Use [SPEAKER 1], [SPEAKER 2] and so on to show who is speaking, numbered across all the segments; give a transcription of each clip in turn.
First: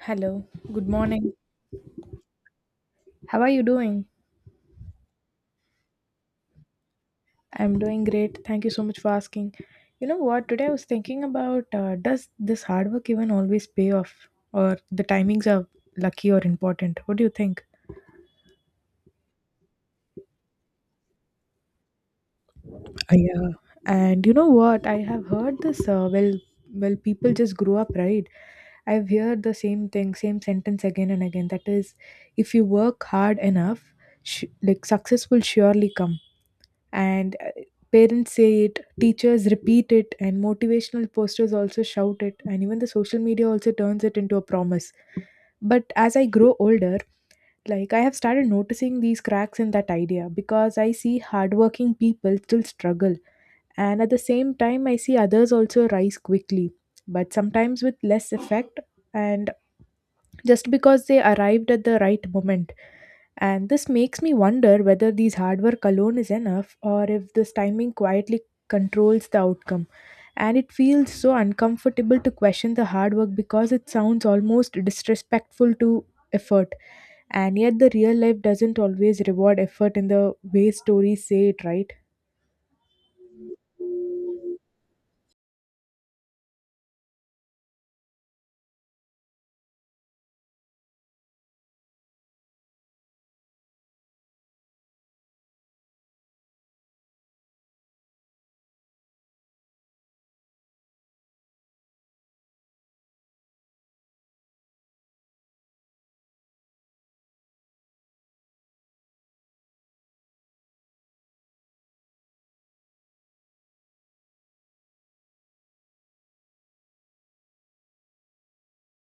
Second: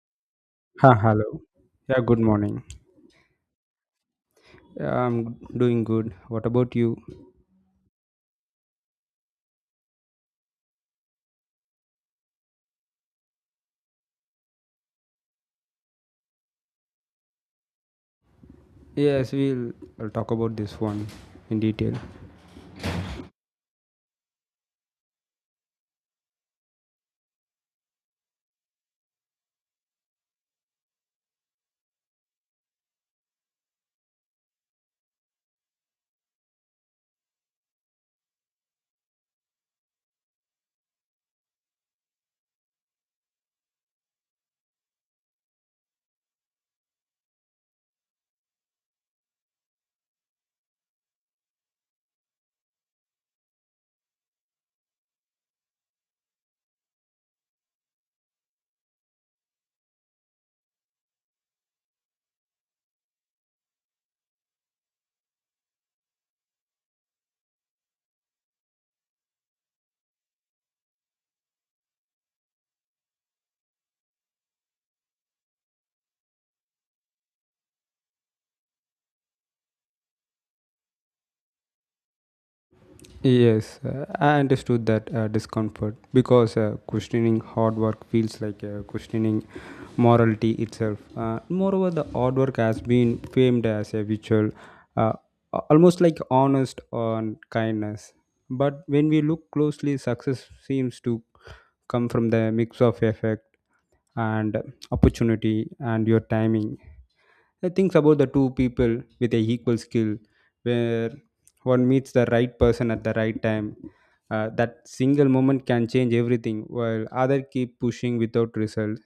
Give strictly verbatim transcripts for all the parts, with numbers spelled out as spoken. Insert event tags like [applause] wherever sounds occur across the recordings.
[SPEAKER 1] Hello, good
[SPEAKER 2] Ha,
[SPEAKER 1] morning.
[SPEAKER 2] hello. Yeah, good morning.
[SPEAKER 1] How are you doing?
[SPEAKER 2] Yeah, I'm doing good. What about you?
[SPEAKER 1] I'm doing great. Thank you so much for asking. You know what? Today I was thinking about uh, does this hard work even always pay off, or the timings are lucky or important? What do you think?
[SPEAKER 2] Yes, we'll, I'll talk about this one in detail.
[SPEAKER 1] Uh, yeah. And you know what? I have heard this. Uh, well, well, people just grow up, right? I've heard the same thing, same sentence again and again. That is, if you work hard enough, sh- like success will surely come and uh, parents say it, teachers repeat it, and motivational posters also shout it, and even the social media also turns it into a promise. But as I grow older, like I have started noticing these cracks in that idea, because I see hardworking people still struggle, and at the same time I see others also rise quickly, but sometimes with less effect, and just because they arrived at the right moment. And this makes me wonder whether these hard work alone is enough, or if this timing quietly controls the outcome. And it feels so uncomfortable to question the hard work, because it sounds almost disrespectful to effort. And yet, the real life doesn't always reward effort in the way stories say it, right?
[SPEAKER 2] Yes, uh, I understood that uh, discomfort because uh, questioning hard work feels like uh, questioning morality itself. Uh, moreover, the hard work has been famed as a virtual, uh, a- almost like honest on kindness. But when we look closely, success seems to come from the mix of effect and opportunity and your timing. I think about the two people with a equal skill, where one meets the right person at the right time. Uh, that single moment can change everything, while other keep pushing without result.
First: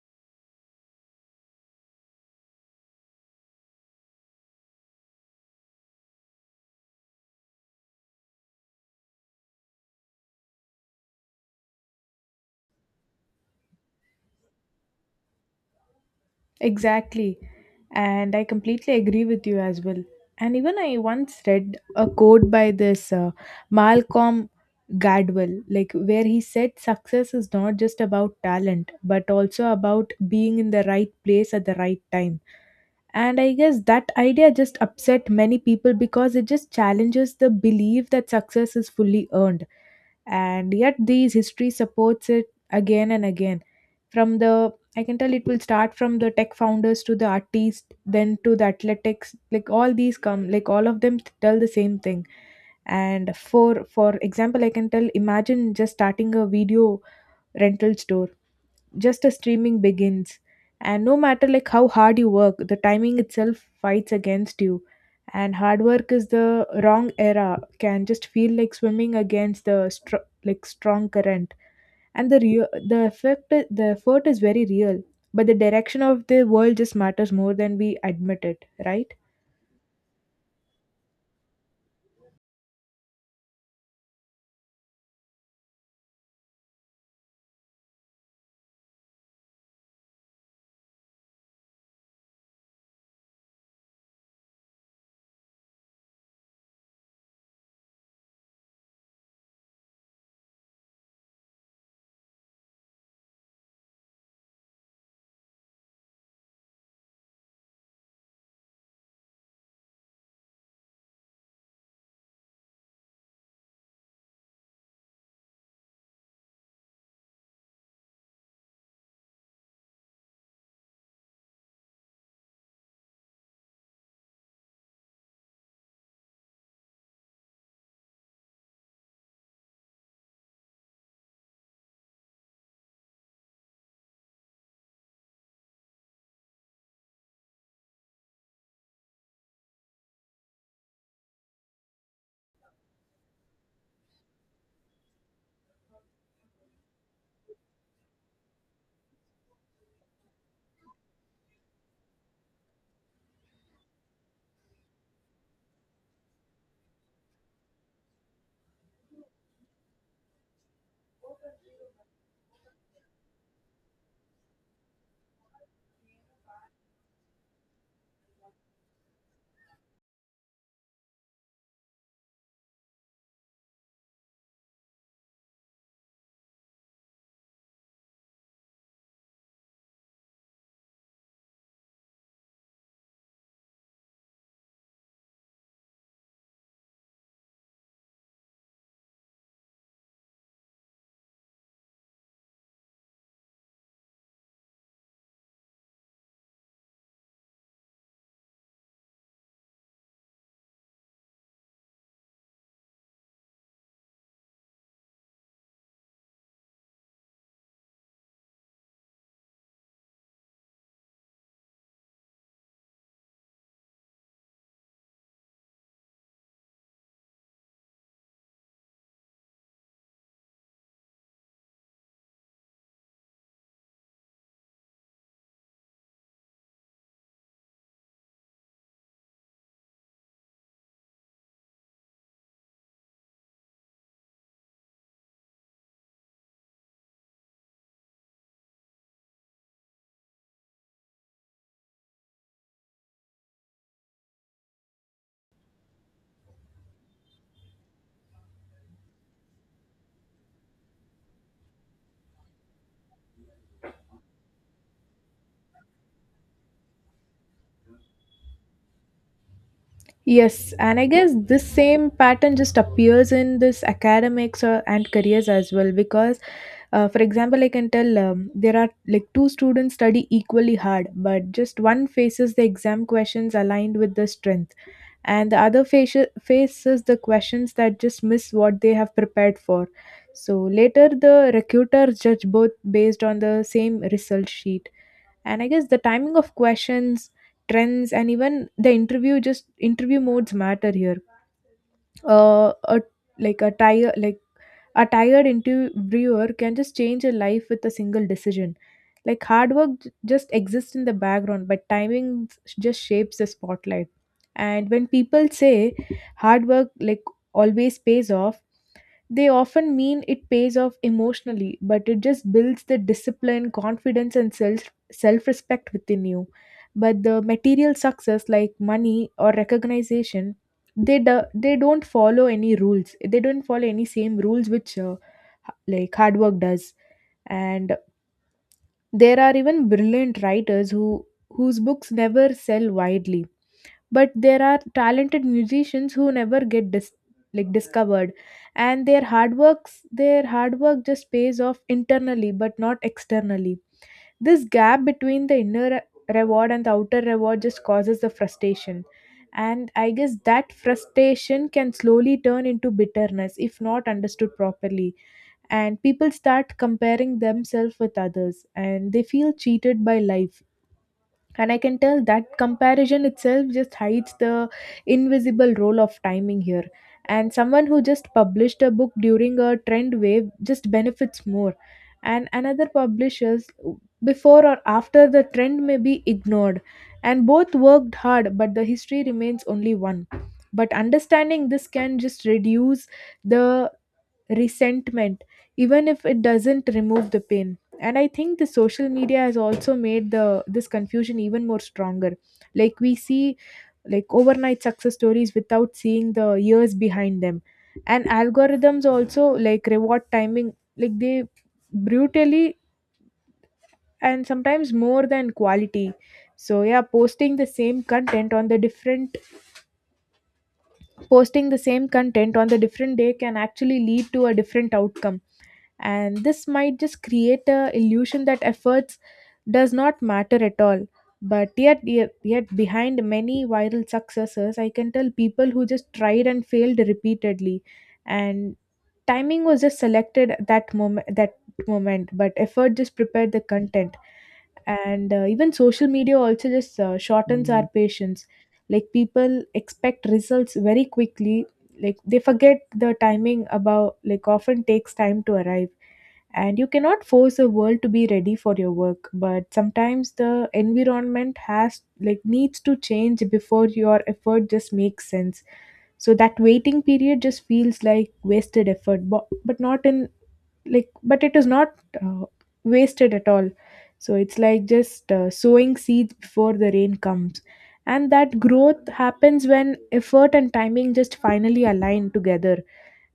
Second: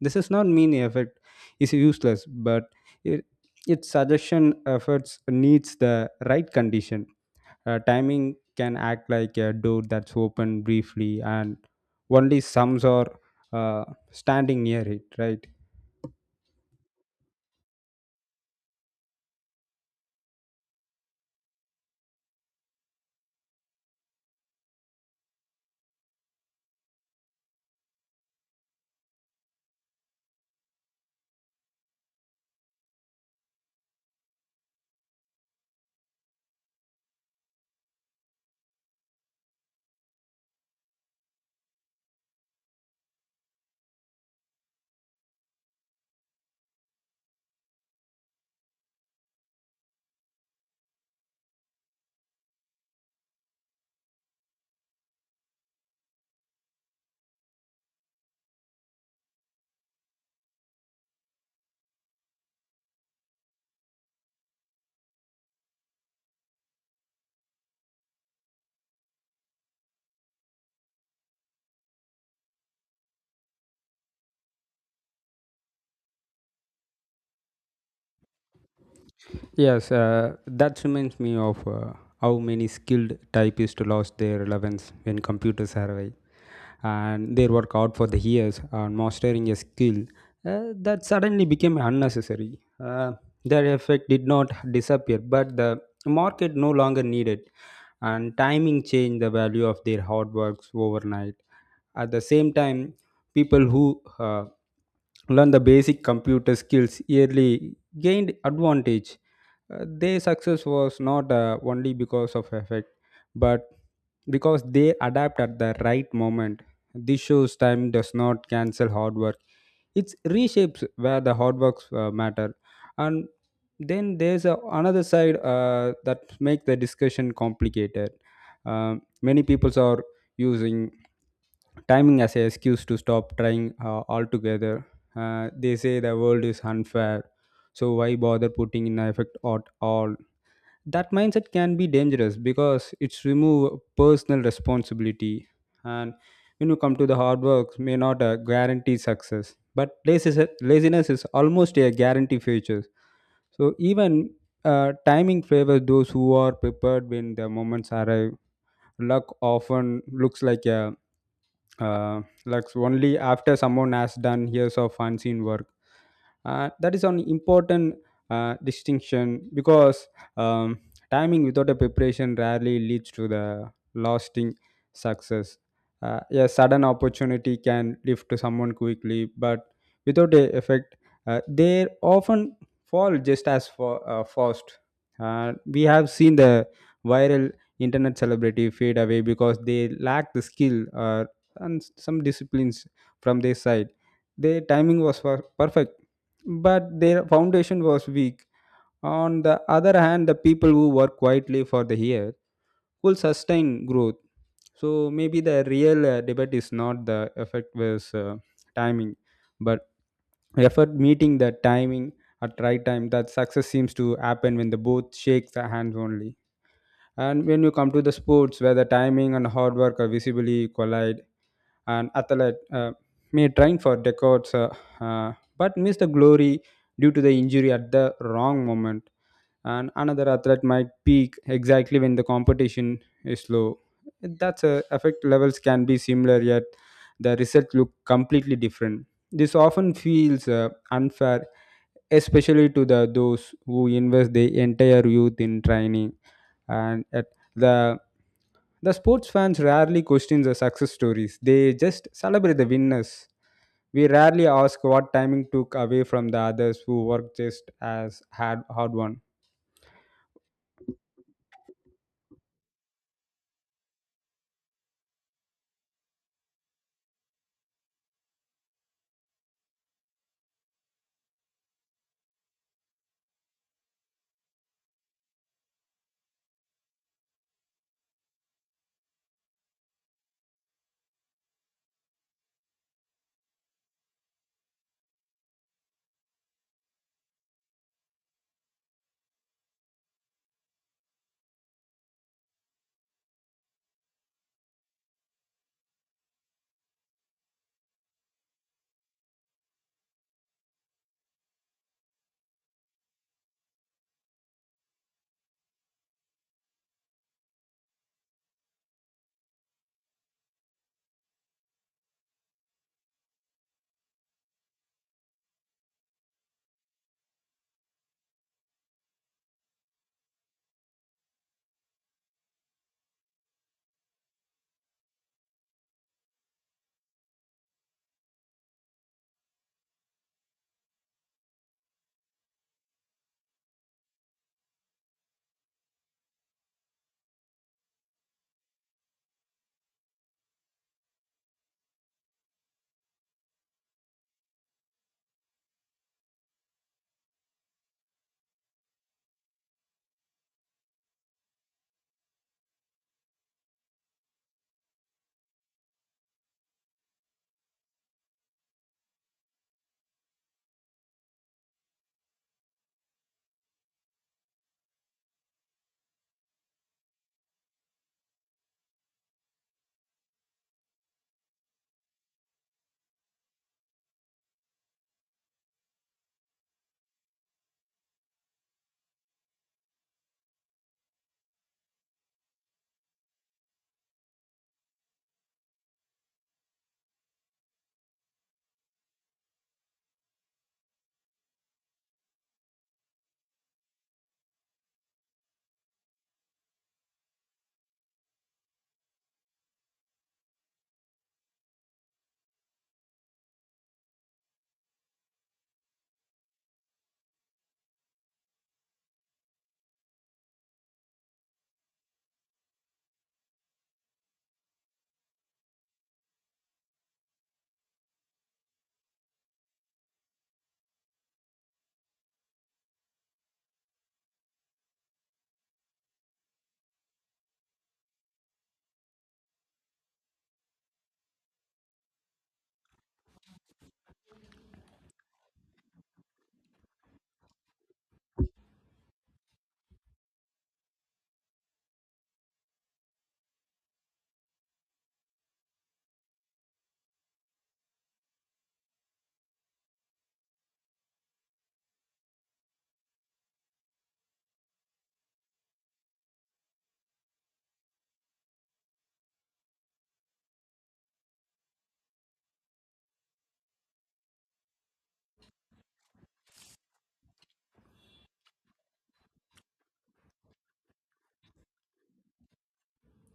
[SPEAKER 2] This does not mean effort is useless, but it, its suggestion efforts needs the right condition. Uh, timing can act like a door that's open briefly, and only some are uh, standing near it, right?
[SPEAKER 1] Exactly. And I completely agree with you as well. And even I once read a quote by this uh, Malcolm Gladwell, like where he said success is not just about talent, but also about being in the right place at the right time. And I guess that idea just upset many people because it just challenges the belief that success is fully earned, and yet these history supports it again and again. From the, I can tell, it will start from the tech founders to the artists, then to the athletics, like all these come, like all of them tell the same thing. And for for example, I can tell, imagine just starting a video rental store just as streaming begins, and no matter like how hard you work, the timing itself fights against you. And hard work is the wrong era, can just feel like swimming against the str- like strong current. And the real, the effect the effort is very real, but the direction of the world just matters more than we admit it, right?
[SPEAKER 2] Yes, uh, that reminds me of uh, how many skilled typists lost their relevance when computers arrived, and their work out for the years on mastering a skill uh, that suddenly became unnecessary. Uh, their effect did not disappear, but the market no longer needed, and timing changed the value of their hard works overnight. At the same time, people who uh, learned the basic computer skills early, gained advantage. Uh, their success was not uh, only because of effect, but because they adapt at the right moment. This shows time does not cancel hard work. It reshapes where the hard works uh, matter. And then there's a, another side uh, that make the discussion complicated. Um many people are using timing as an excuse to stop trying uh, altogether. Uh, they say the world is unfair, so why bother putting in effect at all? That mindset can be dangerous because it's remove personal responsibility, and when you come to the hard work, may not uh, guarantee success, but laziness, laziness is almost a guarantee feature. So even uh, timing favors those who are prepared when the moments arrive. Luck often looks like a uh, luck only after someone has done years of unseen work. Uh, that is an important uh, distinction because um, timing without a preparation rarely leads to the lasting success. Uh, a sudden opportunity can lift to someone quickly, but without a effect, uh, they often fall just as for, uh, fast. Uh, we have seen the viral internet celebrity fade away because they lack the skill or and some disciplines from their side. Their timing was per- perfect, but their foundation was weak. On the other hand, the people who work quietly for the year will sustain growth. So maybe the real uh, debate is not the effect versus uh, timing, but effort meeting the timing at right time. That success seems to happen when the both shake the hands only. And when you come to the sports where the timing and hard work are visibly collide, and athlete uh, may train for decades uh, uh, but miss the glory due to the injury at the wrong moment, and another athlete might peak exactly when the competition is low. That's uh, effect levels can be similar yet the result look completely different. This often feels uh, unfair, especially to the those who invest their entire youth in training. And a the the sports fans rarely question the success stories. They just celebrate the winners. We rarely ask what timing took away from the others who worked just as hard hard one.
[SPEAKER 1] Yes, and I guess this same pattern just appears in this academics or and careers as well, because, uh, for example, I can tell, um, there are like two students study equally hard, but just one faces the exam questions aligned with the strength, and the other faci- faces the questions that just miss what they have prepared for. So later, the recruiters judge both based on the same result sheet, and I guess the timing of questions, trends, and even the interview, just interview modes matter here. Uh a, like a tire like a tired interviewer can just change a life with a single decision. Like hard work j- just exists in the background, but timing s- just shapes the spotlight. And when people say hard work like always pays off, they often mean it pays off emotionally, but it just builds the discipline, confidence, and self self respect within you. But the material success, like money or recognition, they do, they don't follow any rules, they don't follow any same rules which uh, h- like hard work does. And there are even brilliant writers who whose books never sell widely, but there are talented musicians who never get dis- like discovered, and their hard works their hard work just pays off internally but not externally. This gap between the inner re- reward and the outer reward just causes the frustration, and I guess that frustration can slowly turn into bitterness if not understood properly, and people start comparing themselves with others and they feel cheated by life. And I can tell that comparison itself just hides the invisible role of timing here. And someone who just published a book during a trend wave just benefits more, and another publishers before or after the trend may be ignored, and both worked hard but the history remains only one. But understanding this can just reduce the resentment, even if it doesn't remove the pain. And I think the social media has also made the this confusion even more stronger. Like we see like overnight success stories without seeing the years behind them. And algorithms also like reward timing, like they brutally and sometimes more than quality. So yeah, posting the same content on the different posting the same content on the different day can actually lead to a different outcome, and this might just create a illusion that efforts does not matter at all. But yet, yet yet behind many viral successes, I can tell people who just tried and failed repeatedly, and timing was just selected at that moment that moment, but effort just prepared the content. And uh, even social media also just uh, shortens our patience. Like people expect results very quickly, like they forget the timing about like often takes time to arrive. And you cannot force the world to be ready for your work, but sometimes the environment has like needs to change before your effort just makes sense. So that waiting period just feels like wasted effort, but but not in like, but it is not uh, wasted at all. So it's like just uh, sowing seeds before the rain comes. And that growth happens when effort and timing just finally align together.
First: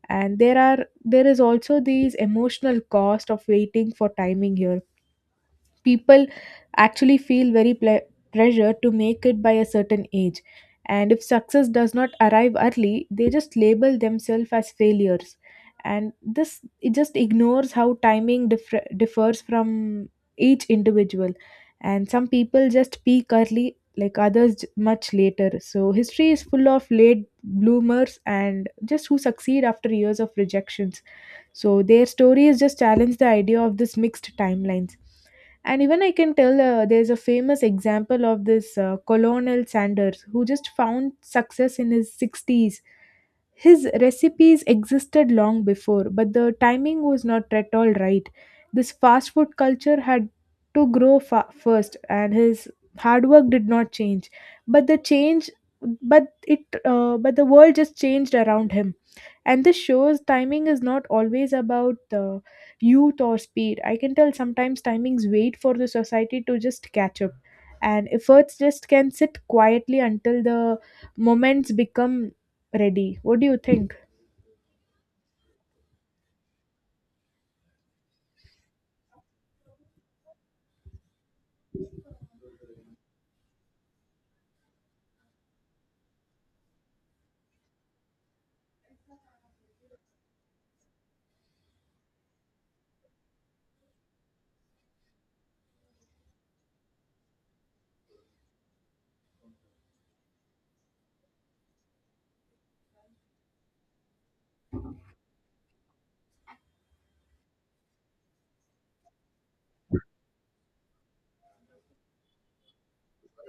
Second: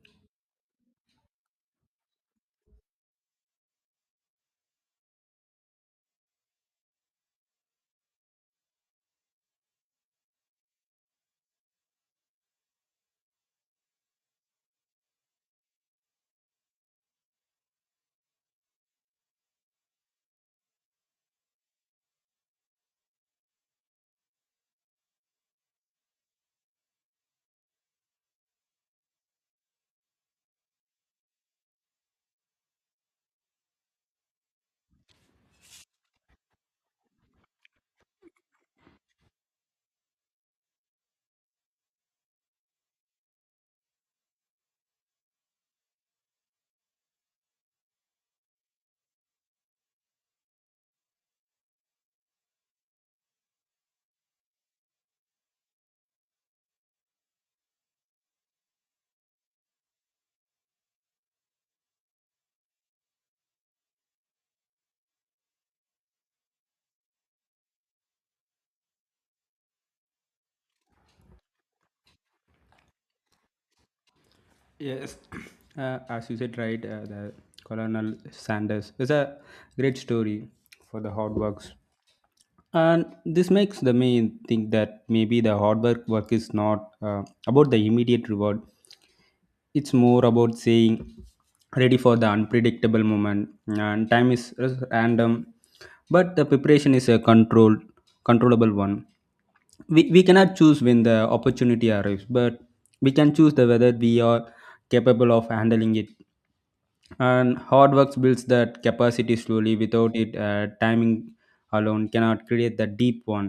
[SPEAKER 1] And there are there is also these emotional cost of waiting for timing here. People actually feel very ple- pressure to make it by a certain age, and if success does not arrive early they just label themselves as failures. And this it just ignores how timing differ- differs from each individual. And some people just peak early, like others j- much later. So history is full of late bloomers and just who succeed after years of rejections. So their stories just challenge the idea of this mixed timelines. And even I can tell, uh, there's a famous example of this uh, Colonel Sanders who just found success in his sixties. His recipes existed long before, but the timing was not at all right. This fast food culture had to grow fa- first, and his hard work did not change. But the change, but it, uh, but the world just changed around him. And this shows timing is not always about uh, youth or speed. I can tell sometimes timings wait for the society to just catch up, and efforts just can sit quietly until the moments become ready. What do you think?
[SPEAKER 2] Yes, [clears throat] uh, as you said, right, uh, the Colonel Sanders is a great story. For the hard works. And this makes the me think that maybe the hard work work is not uh, about the immediate reward. It's more about saying ready for the unpredictable moment, and time is random, but the preparation is a controlled controllable one. We, we cannot choose when the opportunity arrives, but we can choose the whether we are capable of handling it, and hard work builds that capacity slowly. Without it, uh, timing alone cannot create the deep one.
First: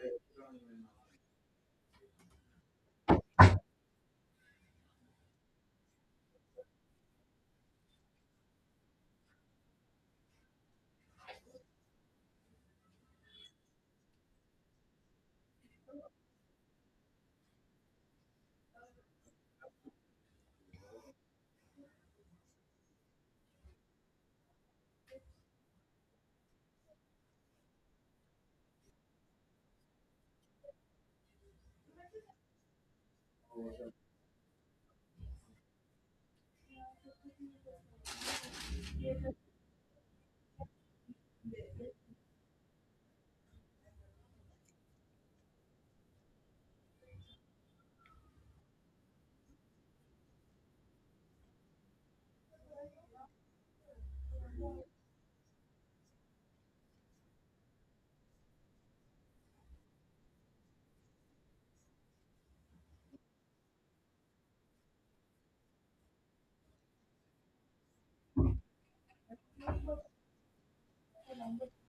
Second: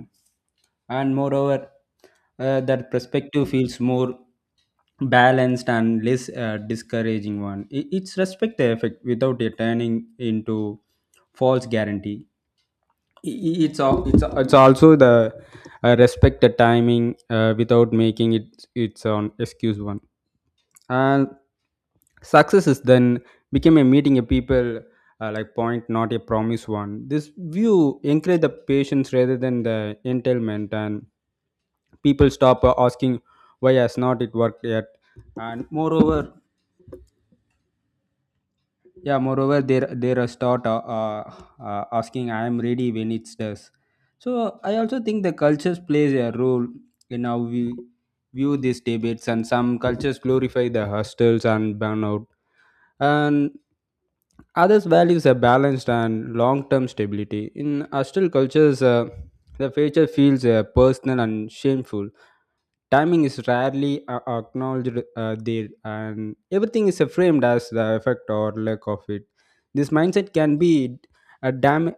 [SPEAKER 2] And moreover, uh, that perspective feels more balanced and less uh, discouraging one. I- it's respect the effect without it turning into false guarantee. I- i- it's al- it's, al- it's also the uh, respect the timing uh, without making it it's an excuse one. And success is then became a meeting a people uh, like point, not a promise one. This view encourage the patience rather than the entailment, and people stop uh, asking why has not it worked yet. And moreover yeah moreover there there are start uh, uh, uh, asking I am ready when it does. So I also think the cultures plays a role in how we view these debates, and some cultures glorify the hostels and burnout, and others values a balanced and long-term stability. In hostile cultures, uh, the future feels uh, personal and shameful. Timing is rarely uh, acknowledged uh, there, and everything is uh, framed as the effect or lack of it. This mindset can be uh, dam-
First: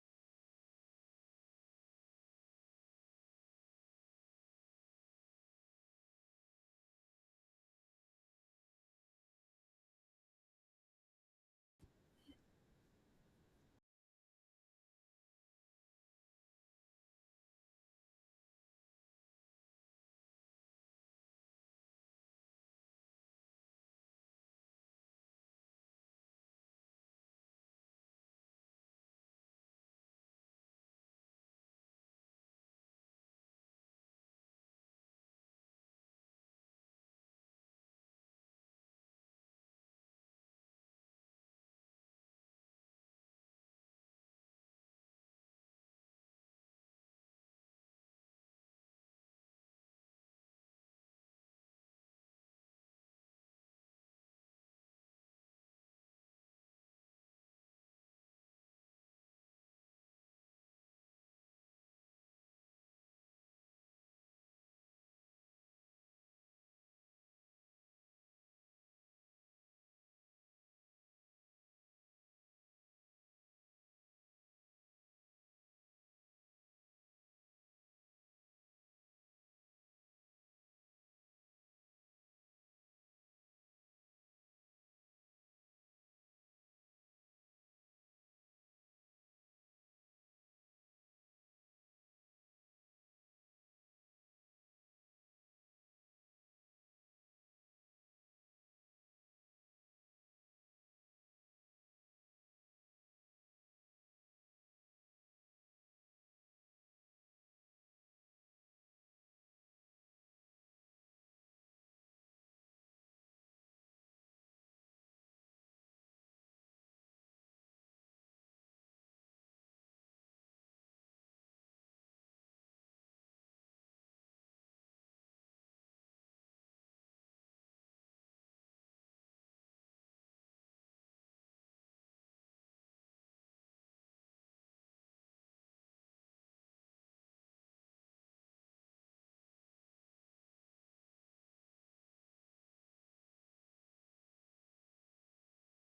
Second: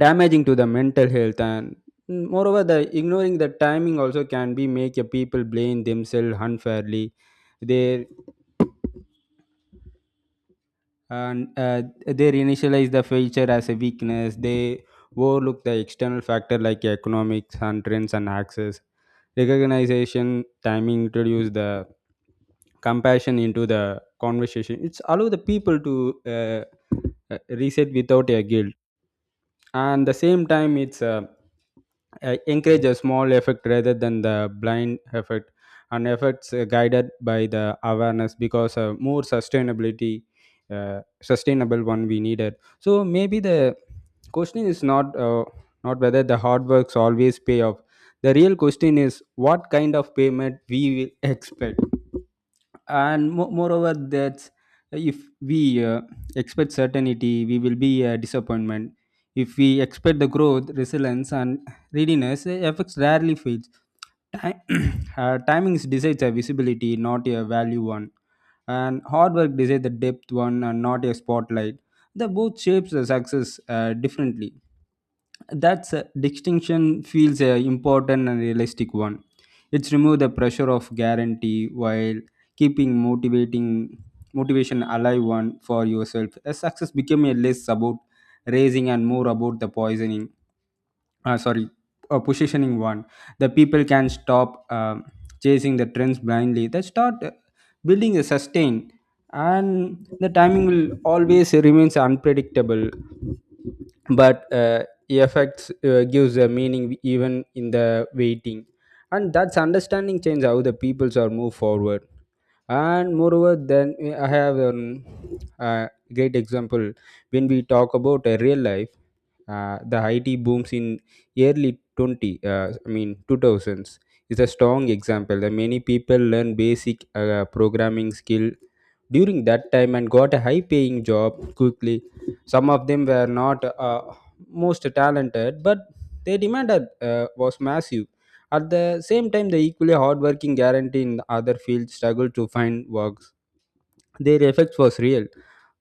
[SPEAKER 2] damaging to the mental health. and Mm, Moreover, the ignoring the timing also can be make a people blame themselves unfairly. They and uh, they initialize the feature as a weakness. They overlook the external factor like economics and trends and access. Recognition timing introduce the compassion into the conversation. It's allow the people to uh, uh, reset without a guilt. And the same time it's uh, uh, encourage a small effect rather than the blind effect, and efforts uh, guided by the awareness, because uh, more sustainability uh, sustainable one we needed. So maybe the question is not uh, not whether the hard works always pay off. The real question is what kind of payment we will [laughs] expect. And mo- moreover that if we uh, expect certainty, we will be a disappointment. If we expect the growth, resilience and readiness, uh, fx rarely fails. Time, [clears throat] uh, timings decides a visibility, not a value one, and hard work decides the depth one and not a spotlight. The both shapes the success uh, differently. That distinction feels a important and realistic one. It's remove the pressure of guarantee while keeping motivating motivation alive one for yourself. A success become a less about raising and more about the poisoning, uh, sorry, uh, positioning one. The people can stop um, chasing the trends blindly. They start uh, building a sustain, and the timing will always remains unpredictable, but uh, effects uh, gives a meaning even in the waiting, and that's understanding change how the peoples are move forward. And moreover then eh, I have um, a great example. When we talk about a real life, uh, the IT booms in early 20 uh, I mean two thousands is a strong example that many people learn basic uh, programming skill during that time and got a high paying job quickly. Some of them were not uh, most talented, but their demand uh, was massive. At the same time, the equally hardworking guarantee in other fields struggle to find work. Their effect was real,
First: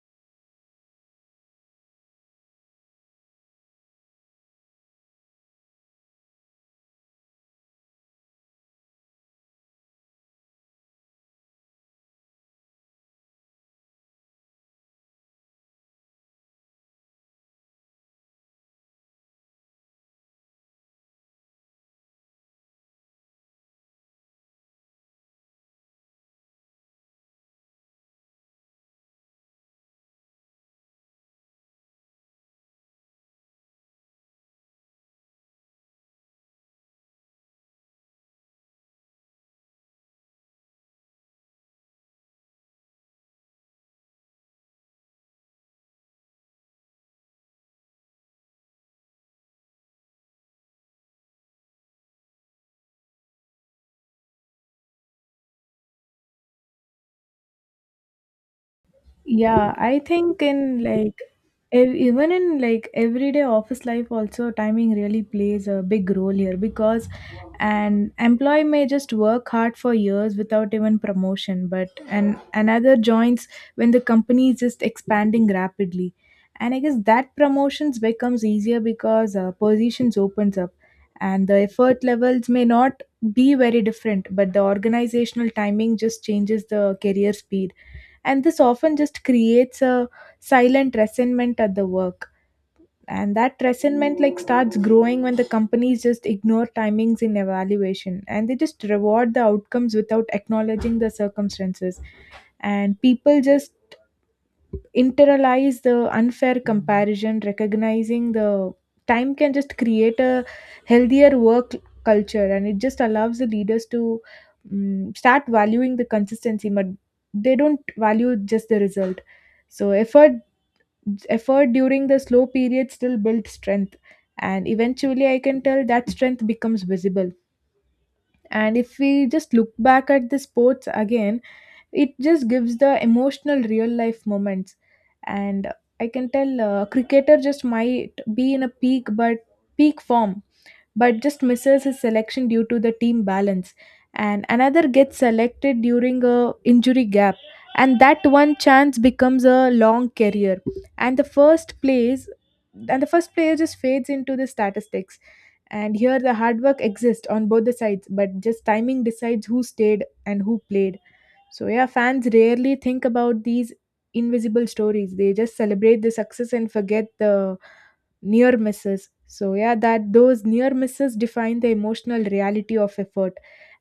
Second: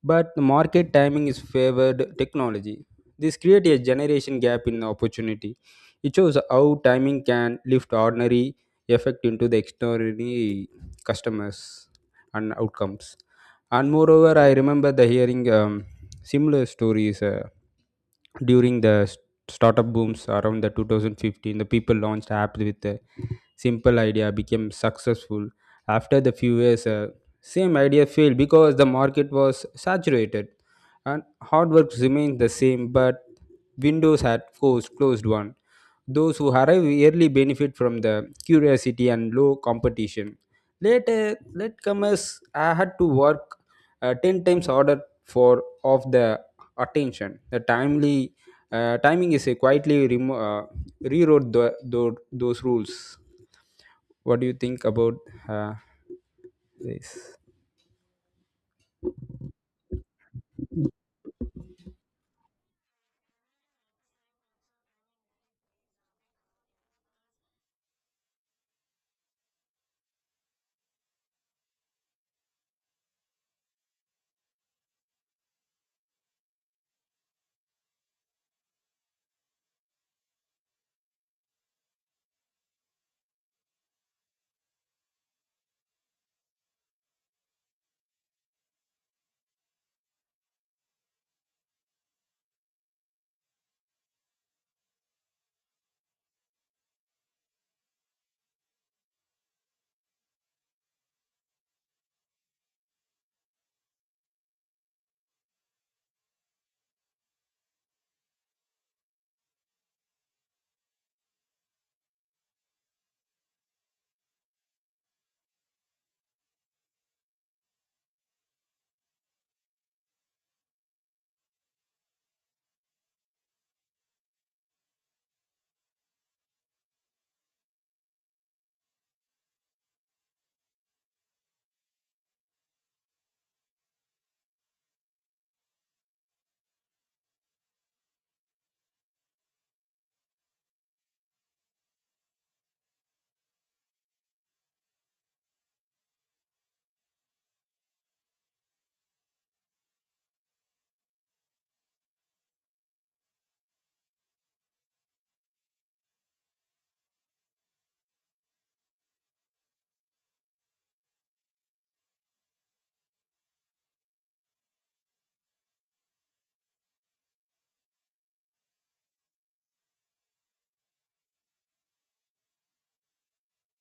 [SPEAKER 2] but the market timing is favored technology. This created a generation gap in opportunity. It shows how timing can lift ordinary effect into the extraordinary customers and outcomes. And moreover, I remember the hearing um, similar stories uh, during the s- startup booms around the two thousand fifteen. The people launched apps with a simple idea became successful. After the few years, uh, same idea failed because the market was saturated, and hard work remained the same, but windows had closed, closed one. Those who arrive early benefit from the curiosity and low competition. Later, latecomers uh, had to work uh, ten times harder for of the attention. The timely uh, timing is a quietly remo- uh, rewrote the, tho- those rules. What do you think about uh, this?
[SPEAKER 1] Yeah, I think in like ev- even in like everyday office life also, timing really plays a big role here, because an employee may just work hard for years without even promotion, but an another joins when the company is just expanding rapidly, and I guess that promotions becomes easier because uh, positions opens up. And the effort levels may not be very different, but the organizational timing just changes the career speed, and this often just creates a silent resentment at the work. And that resentment like starts growing when the companies just ignore timings in evaluation, and they just reward the outcomes without acknowledging the circumstances. And people just internalize the unfair comparison. Recognizing the time can just create a healthier work culture, and it just allows the leaders to mm start valuing the consistency, but they don't value just the result. So effort effort during the slow period still builds strength, and eventually I can tell that strength becomes visible. And if we just look back at the sports again, it just gives the emotional real life moments. And I can tell, uh, cricketer just might be in a peak but peak form, but just misses his selection due to the team balance, and another gets selected during a injury gap, and that one chance becomes a long career. And the first plays and the first player just fades into the statistics. And here the hard work exists on both the sides, but just timing decides who stayed and who played. So yeah, fans rarely think about these invisible stories. They just celebrate the success and forget the near misses. So yeah, that those near misses define the emotional reality of effort,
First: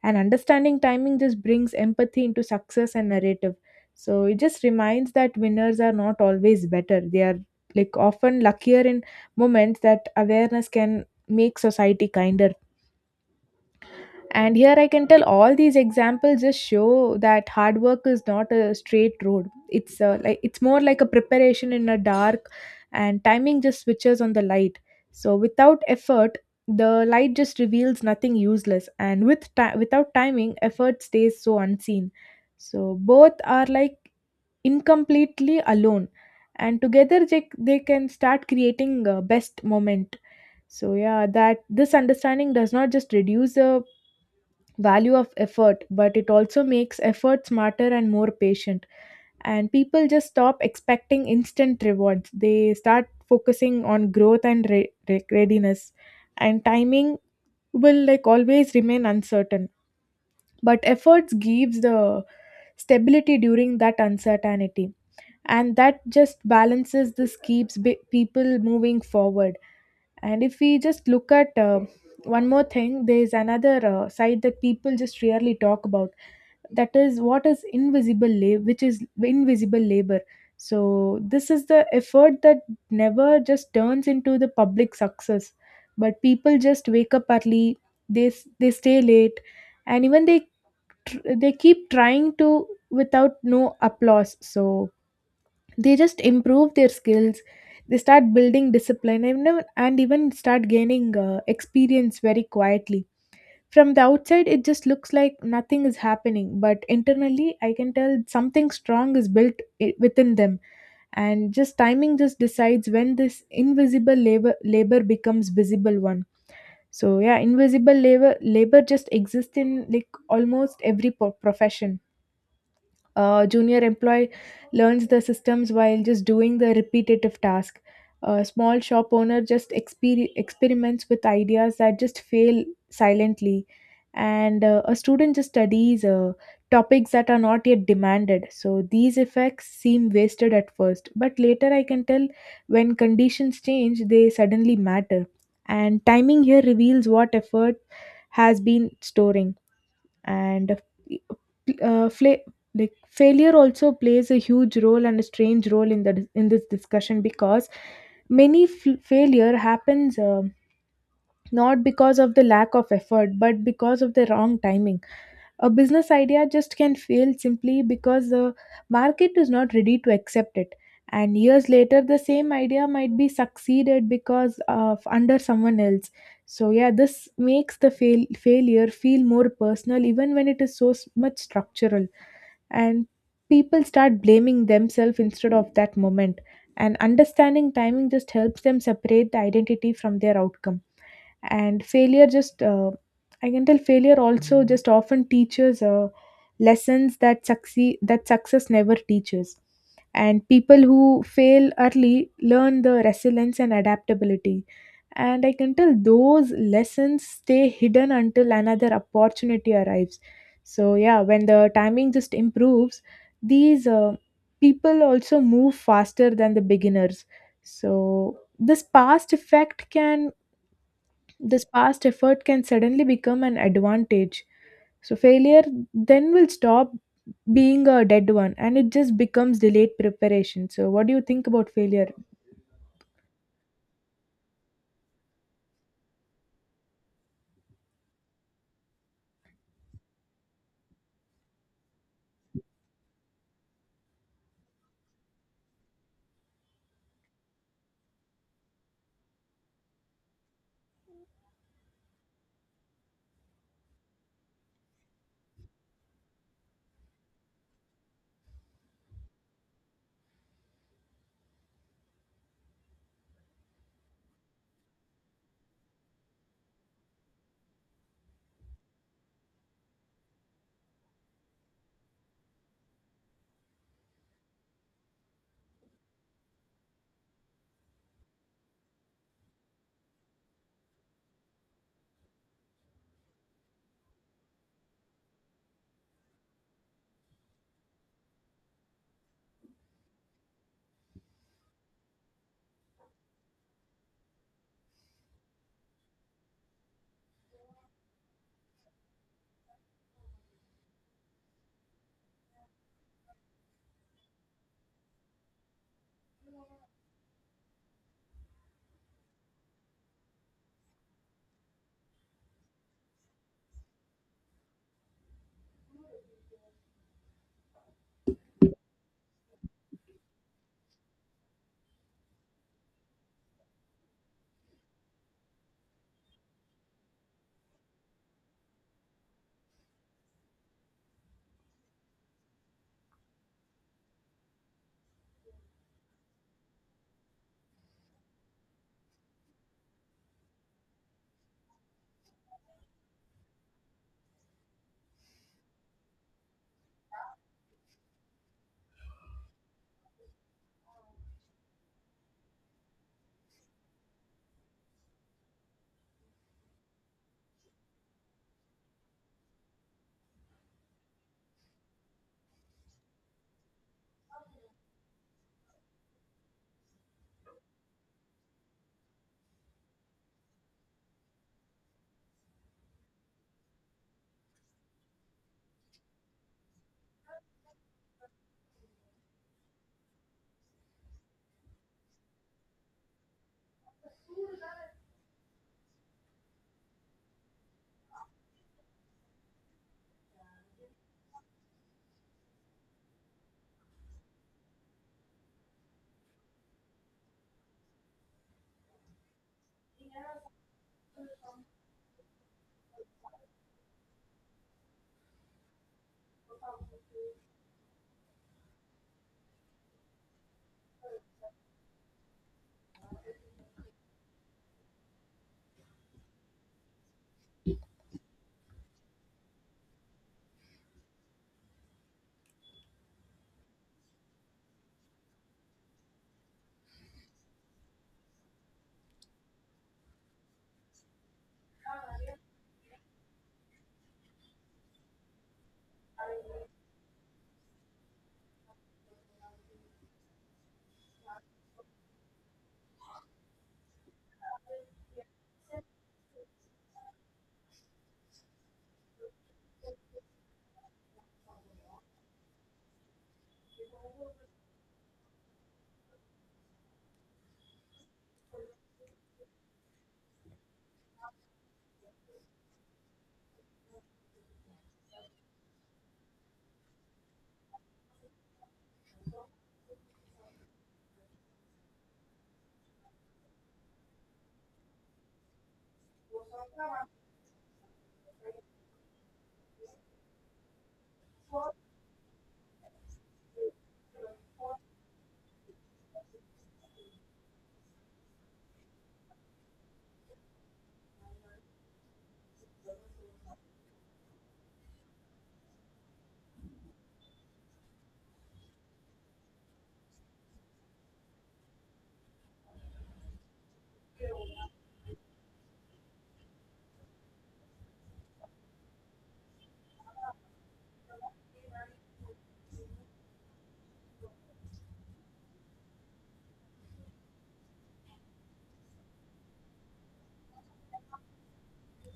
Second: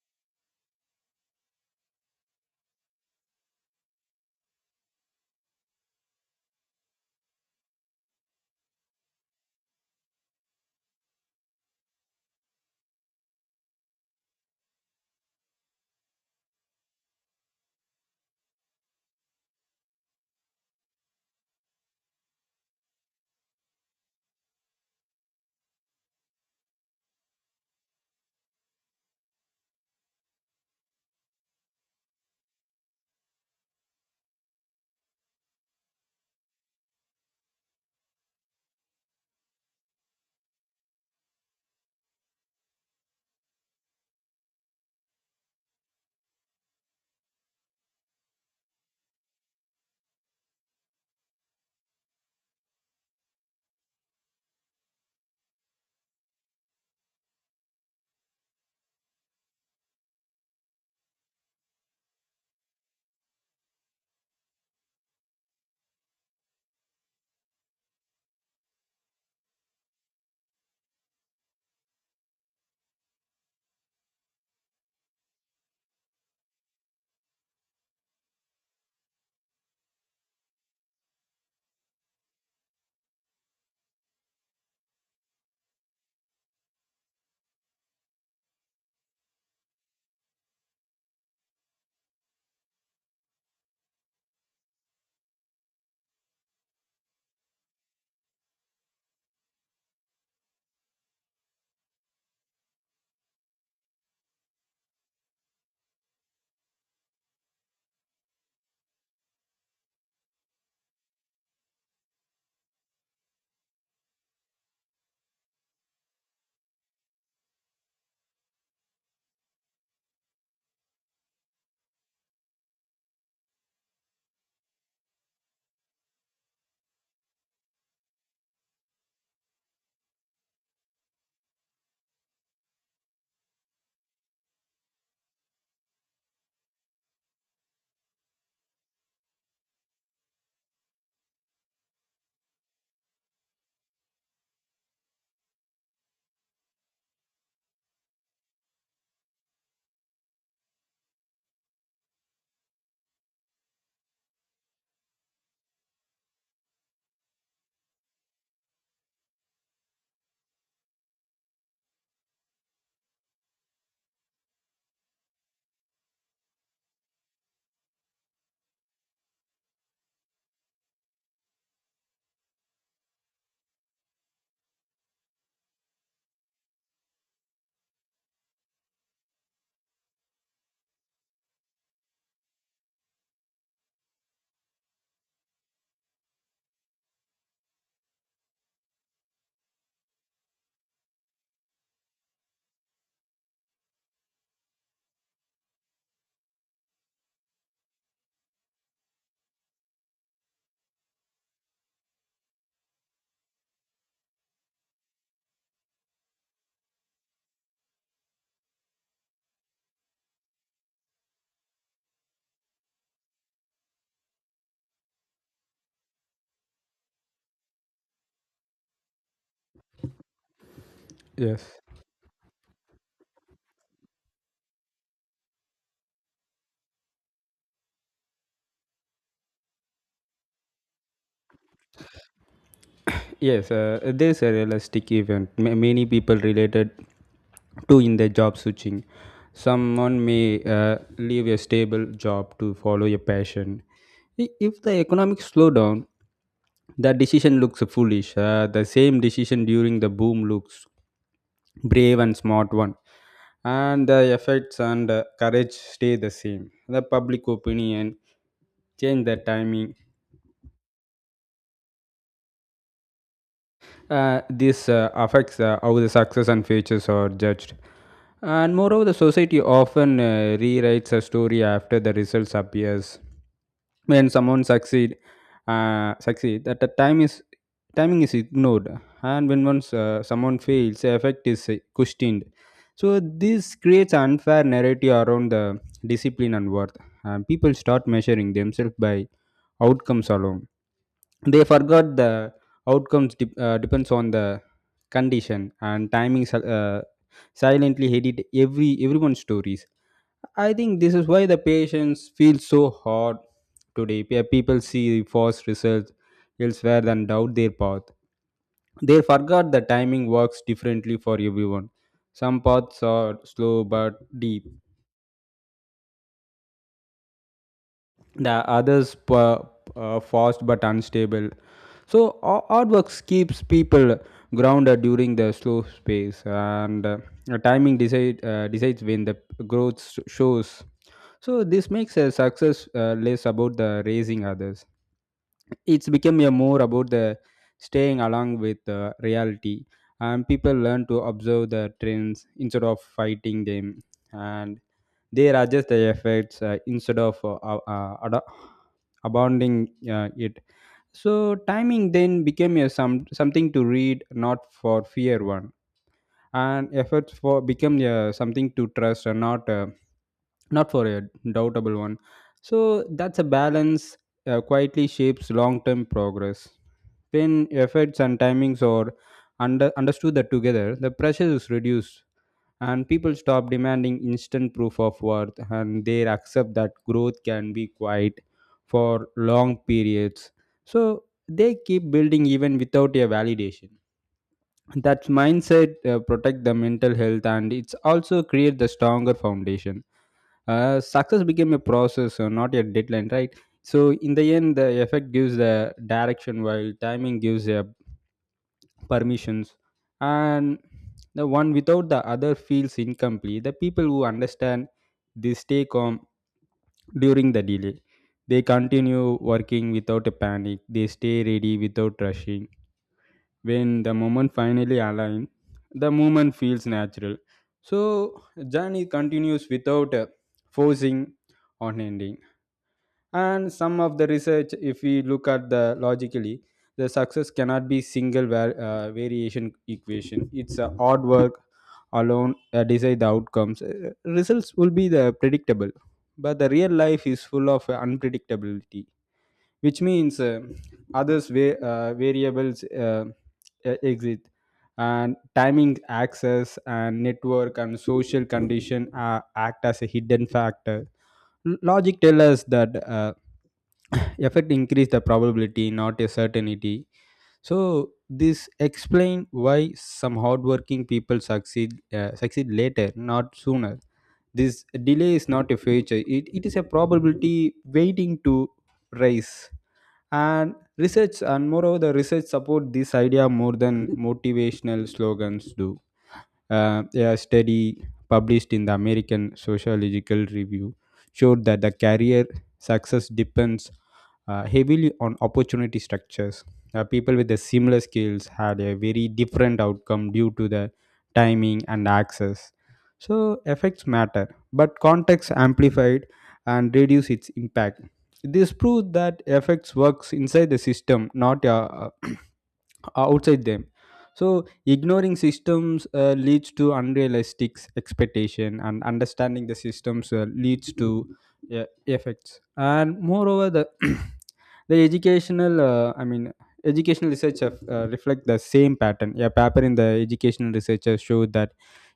[SPEAKER 1] and understanding timing just brings empathy into success and narrative. So it just reminds that winners are not always better, they are like often luckier in moments. That awareness can make society kinder. And here I can tell all these examples just show that hard work is not a straight road. It's uh, like it's more like a preparation in a dark, and timing just switches on the light. So without effort, the light just reveals nothing useless, and with ti- without timing, effort stays so unseen. So both are like incompletely alone, and together they, they can start creating uh, best moment. So yeah, that this understanding does not just reduce the value of effort, but it also makes effort smarter and more patient, and people just stop expecting instant rewards. They start focusing on growth and re- re- readiness, and timing will like always remain uncertain, but efforts gives the stability during that uncertainty, and that just balances. This keeps bi- people moving forward. And if we just look at uh, one more thing, there is another uh, side that people just rarely talk about. That is what is invisible labor, which is invisible labor. So this is the effort that never just turns into the public success, but people just wake up early, they s- they stay late, and even they tr- they keep trying to without no applause. So they just improve their skills, they start building discipline, and, even- and even start gaining uh, experience very quietly. From the outside it just looks like nothing is happening, but internally I can tell something strong is built i- within them. And just timing just decides when this invisible labor labor becomes visible one. So yeah, invisible labor labor just exists in like almost every po- profession. A junior employee learns the systems while just doing the repetitive task. A small shop owner just exper- experiments with ideas that just fail silently. And uh, a student just studies uh, topics that are not yet demanded. So these effects seem wasted at first, but later I can tell when conditions change, they suddenly matter. And timing here reveals what effort has been storing. And uh, uh, fla- like failure also plays a huge role and a strange role in the in this discussion, because many f- failure happens um not because of the lack of effort, but because of the wrong timing. A business idea just can fail simply because the market is not ready to accept it, and years later the same idea might be succeeded because of under someone else. So yeah, this makes the fail- failure feel more personal even when it is so s- much structural, and people start blaming themselves instead of that moment. And understanding timing just helps them separate the identity from their outcome. And failure just uh, I can tell failure also just often teaches uh, lessons that succeed that success never teaches. And people who fail early learn the resilience and adaptability, and I can tell those lessons stay hidden until another opportunity arrives. So yeah, when the timing just improves, these uh, people also move faster than the beginners. So this past effect can this
[SPEAKER 2] Yes.
[SPEAKER 1] past effort can suddenly become an advantage. So, failure then will stop being a dead one, and it just becomes delayed preparation. So, what do you think about failure?
[SPEAKER 2] Yes, uh, there's a realistic event. Ma- many people related to in their job switching. Someone may uh, leave a stable job to follow a passion. I- If the economic slowdown, that decision looks foolish. Uh, the same decision during the boom looks brave and smart one. And the effects and uh, courage stay the same. The public opinion change the timing. Uh, this uh, affects uh, how the success and failures are judged. And moreover, the society often uh, rewrites a story after the results appears. When someone succeed, uh, succeed that the time is timing is ignored, and when once uh, someone fails, the effect is uh, questioned. So this creates unfair narrative around the discipline and worth. Uh, people start measuring themselves by outcomes alone. They forgot the outcomes dep uh, depends on the condition, and timing sil- uh, silently hated every everyone's stories. I think this is why the patients feel so hard today. Pe- people see false results elsewhere than doubt their path. They forgot the timing works differently for everyone. Some paths are slow but deep. The others pa- uh, fast but unstable. So ar- artworks keeps people grounded during the slow space, and uh, timing decide uh, decides when the growth s- shows. So this makes a success uh, less about the raising others. It's become a more about the staying along with uh, reality, and people learn to observe the trends instead of fighting them, and they adjust their efforts uh, instead of uh, uh, ad- abandoning uh, it, so timing then became a some something to read, not for fear one, and efforts for become a something to trust, and not uh, not for a doubtable one. So that's a balance uh, quietly shapes long term progress. When efforts and timings are under understood that together, the pressure is reduced, and people stop demanding instant proof of worth, and they accept that growth can be quiet for long periods, so they keep building even without a validation. That mindset uh, protect the mental health and it's also create the stronger foundation. Uh, success became a process, uh, not a deadline, right? So in the end the effect gives the direction while timing gives a permissions, and the one without the other feels incomplete. The people who understand this stay calm during the delay. They continue working without a panic. They stay ready without rushing. When the moment finally aligns, the movement feels natural. So journey continues without uh, forcing on ending. And some of the research, if we look at the logically, the success cannot be single var- uh, variation equation. It's a hard work alone uh, decide the outcomes. Uh, results will be the predictable, but the real life is full of uh, unpredictability, which means uh, others va- uh, variables uh, e- exist, and timing access and network and social condition uh, act as a hidden factor. L- logic tell us that uh, effect increase the probability, not a certainty. So this explain why some hardworking people succeed uh, succeed later, not sooner. This delay is not a future, it, it is a probability waiting to rise. And research, and moreover the research support this idea more than motivational slogans do. Uh, a study published in the American Sociological Review showed that the career success depends uh, heavily on opportunity structures. Uh, people with the similar skills had a very different outcome due to the timing and access. So effects matter, but context amplified and reduce its impact. This proves that effects works inside the system, not a [clears throat] uh, outside them. So ignoring systems uh, leads to unrealistic expectation, and understanding the systems uh, leads to uh, effects. And moreover the [coughs] [clears throat] the educational uh, I mean educational research have, uh, reflect the same pattern. A paper in the educational research showed that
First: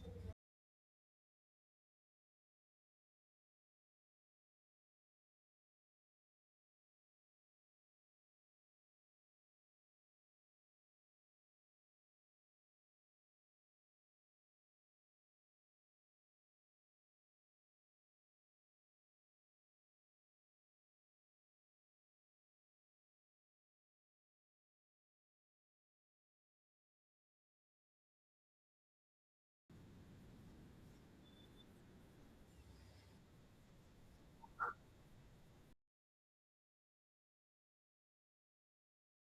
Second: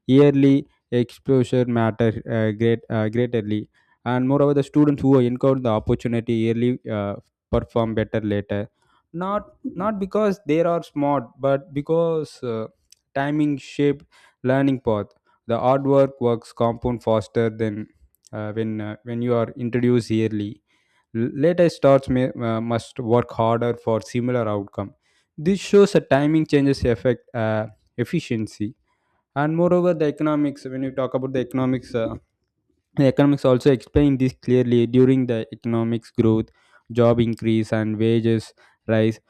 [SPEAKER 2] yearly exposure matter uh, great uh, greatly. And moreover the students who encounter the opportunity yearly uh, perform better later, not not because they are smart, but because uh, timing shaped learning path. The hard work works compound faster than uh, when uh, when you are introduced yearly. L- later starts may, uh, must work harder for similar outcome. This shows a timing changes affect uh, efficiency. And moreover the economics, when you talk about the economics, uh, the economics also explain this clearly. During the economics growth, job increase, and wages rise.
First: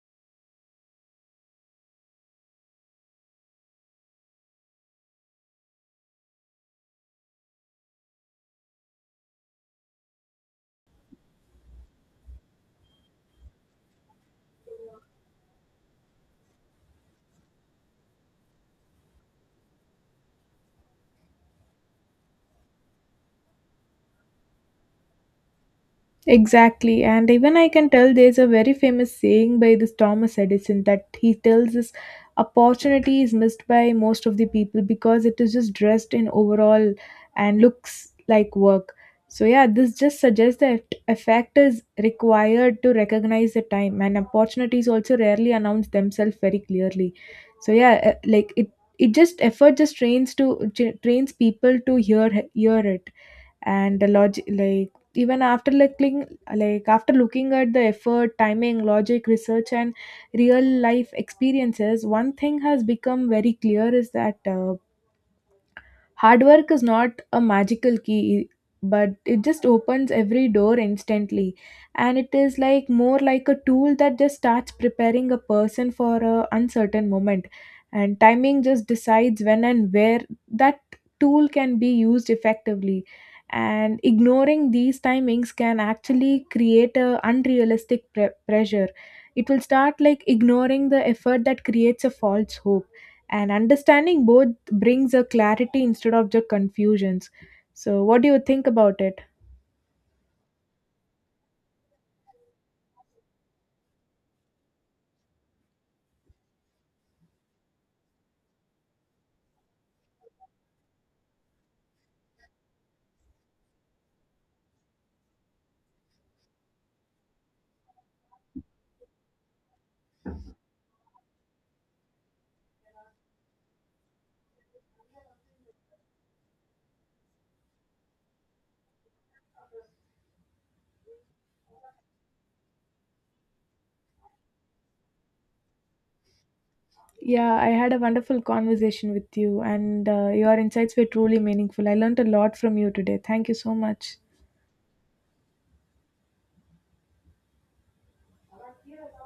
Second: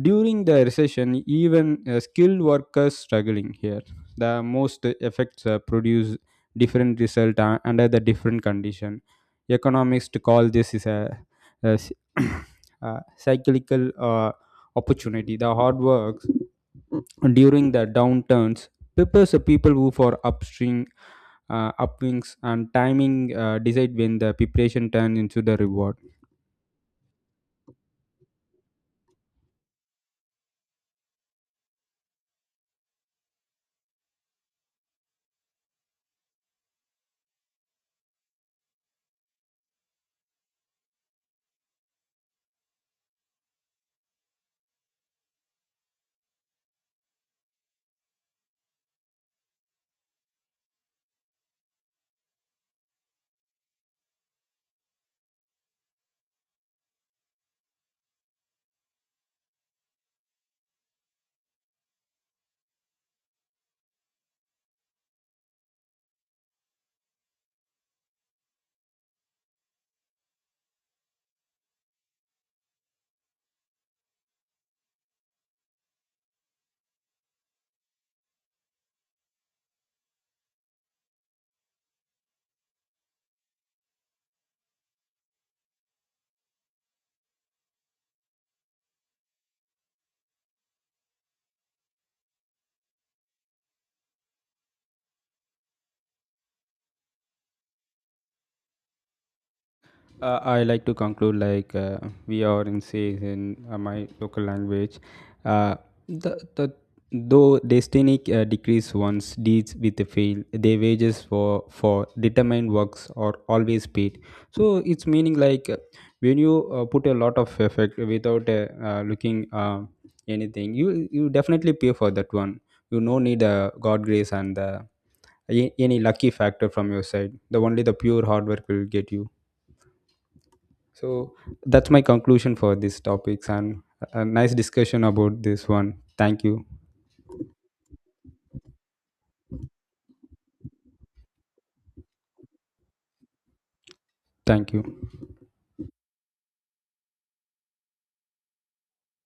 [SPEAKER 2] During the recession, even uh, skilled workers struggling here. The most effects uh, produce different result uh, under the different condition. Economists call this is a, a s- [coughs] [clears throat] a cyclical uh, opportunity. The hard works during the downturns prepares the people who for upstream uh, upwings, and timing uh, decide when the preparation turns into the reward.
[SPEAKER 1] Exactly, and even I can tell there's a very famous saying by this Thomas Edison, that he tells us opportunity is missed by most of the people because it is just dressed in overall and looks like work. So, yeah, this just suggests that effect is required to recognize the time, and opportunities also rarely announce themselves very clearly. So, yeah, eh, like it, it just effort just trains to trains people to hear hear it. And the log like even after like looking like after looking at the effort, timing, logic, research and real life experiences, one thing has become very clear is that uh, hard work is not a magical key, but it just opens every door instantly. And it is like more like a tool that just starts preparing a person for a uncertain moment. And timing just decides when and where that tool can be used effectively. And ignoring these timings can actually create a unrealistic pre- pressure. It will start like ignoring the effort that creates a false hope, and understanding both brings a clarity instead of the confusions. So what do you think about it?
[SPEAKER 2] Uh, I like to conclude like uh, we are in says in uh, my local language. Uh, the, the though destiny uh, decrease once deeds with the fail, their wages for for determined works are always paid. So it's meaning like uh, when you uh, put a lot of effort without uh, uh, looking uh, anything, you you definitely pay for that one. You no need uh, God grace and uh, a- any lucky factor from your side. The only the pure hard work will get you. So that's my conclusion for these topics and a nice discussion about this one. Thank you.
[SPEAKER 1] Yeah, I had a wonderful conversation with you, and uh, your insights were truly meaningful. I learned a lot from you today. Thank you so much.
[SPEAKER 2] Thank you.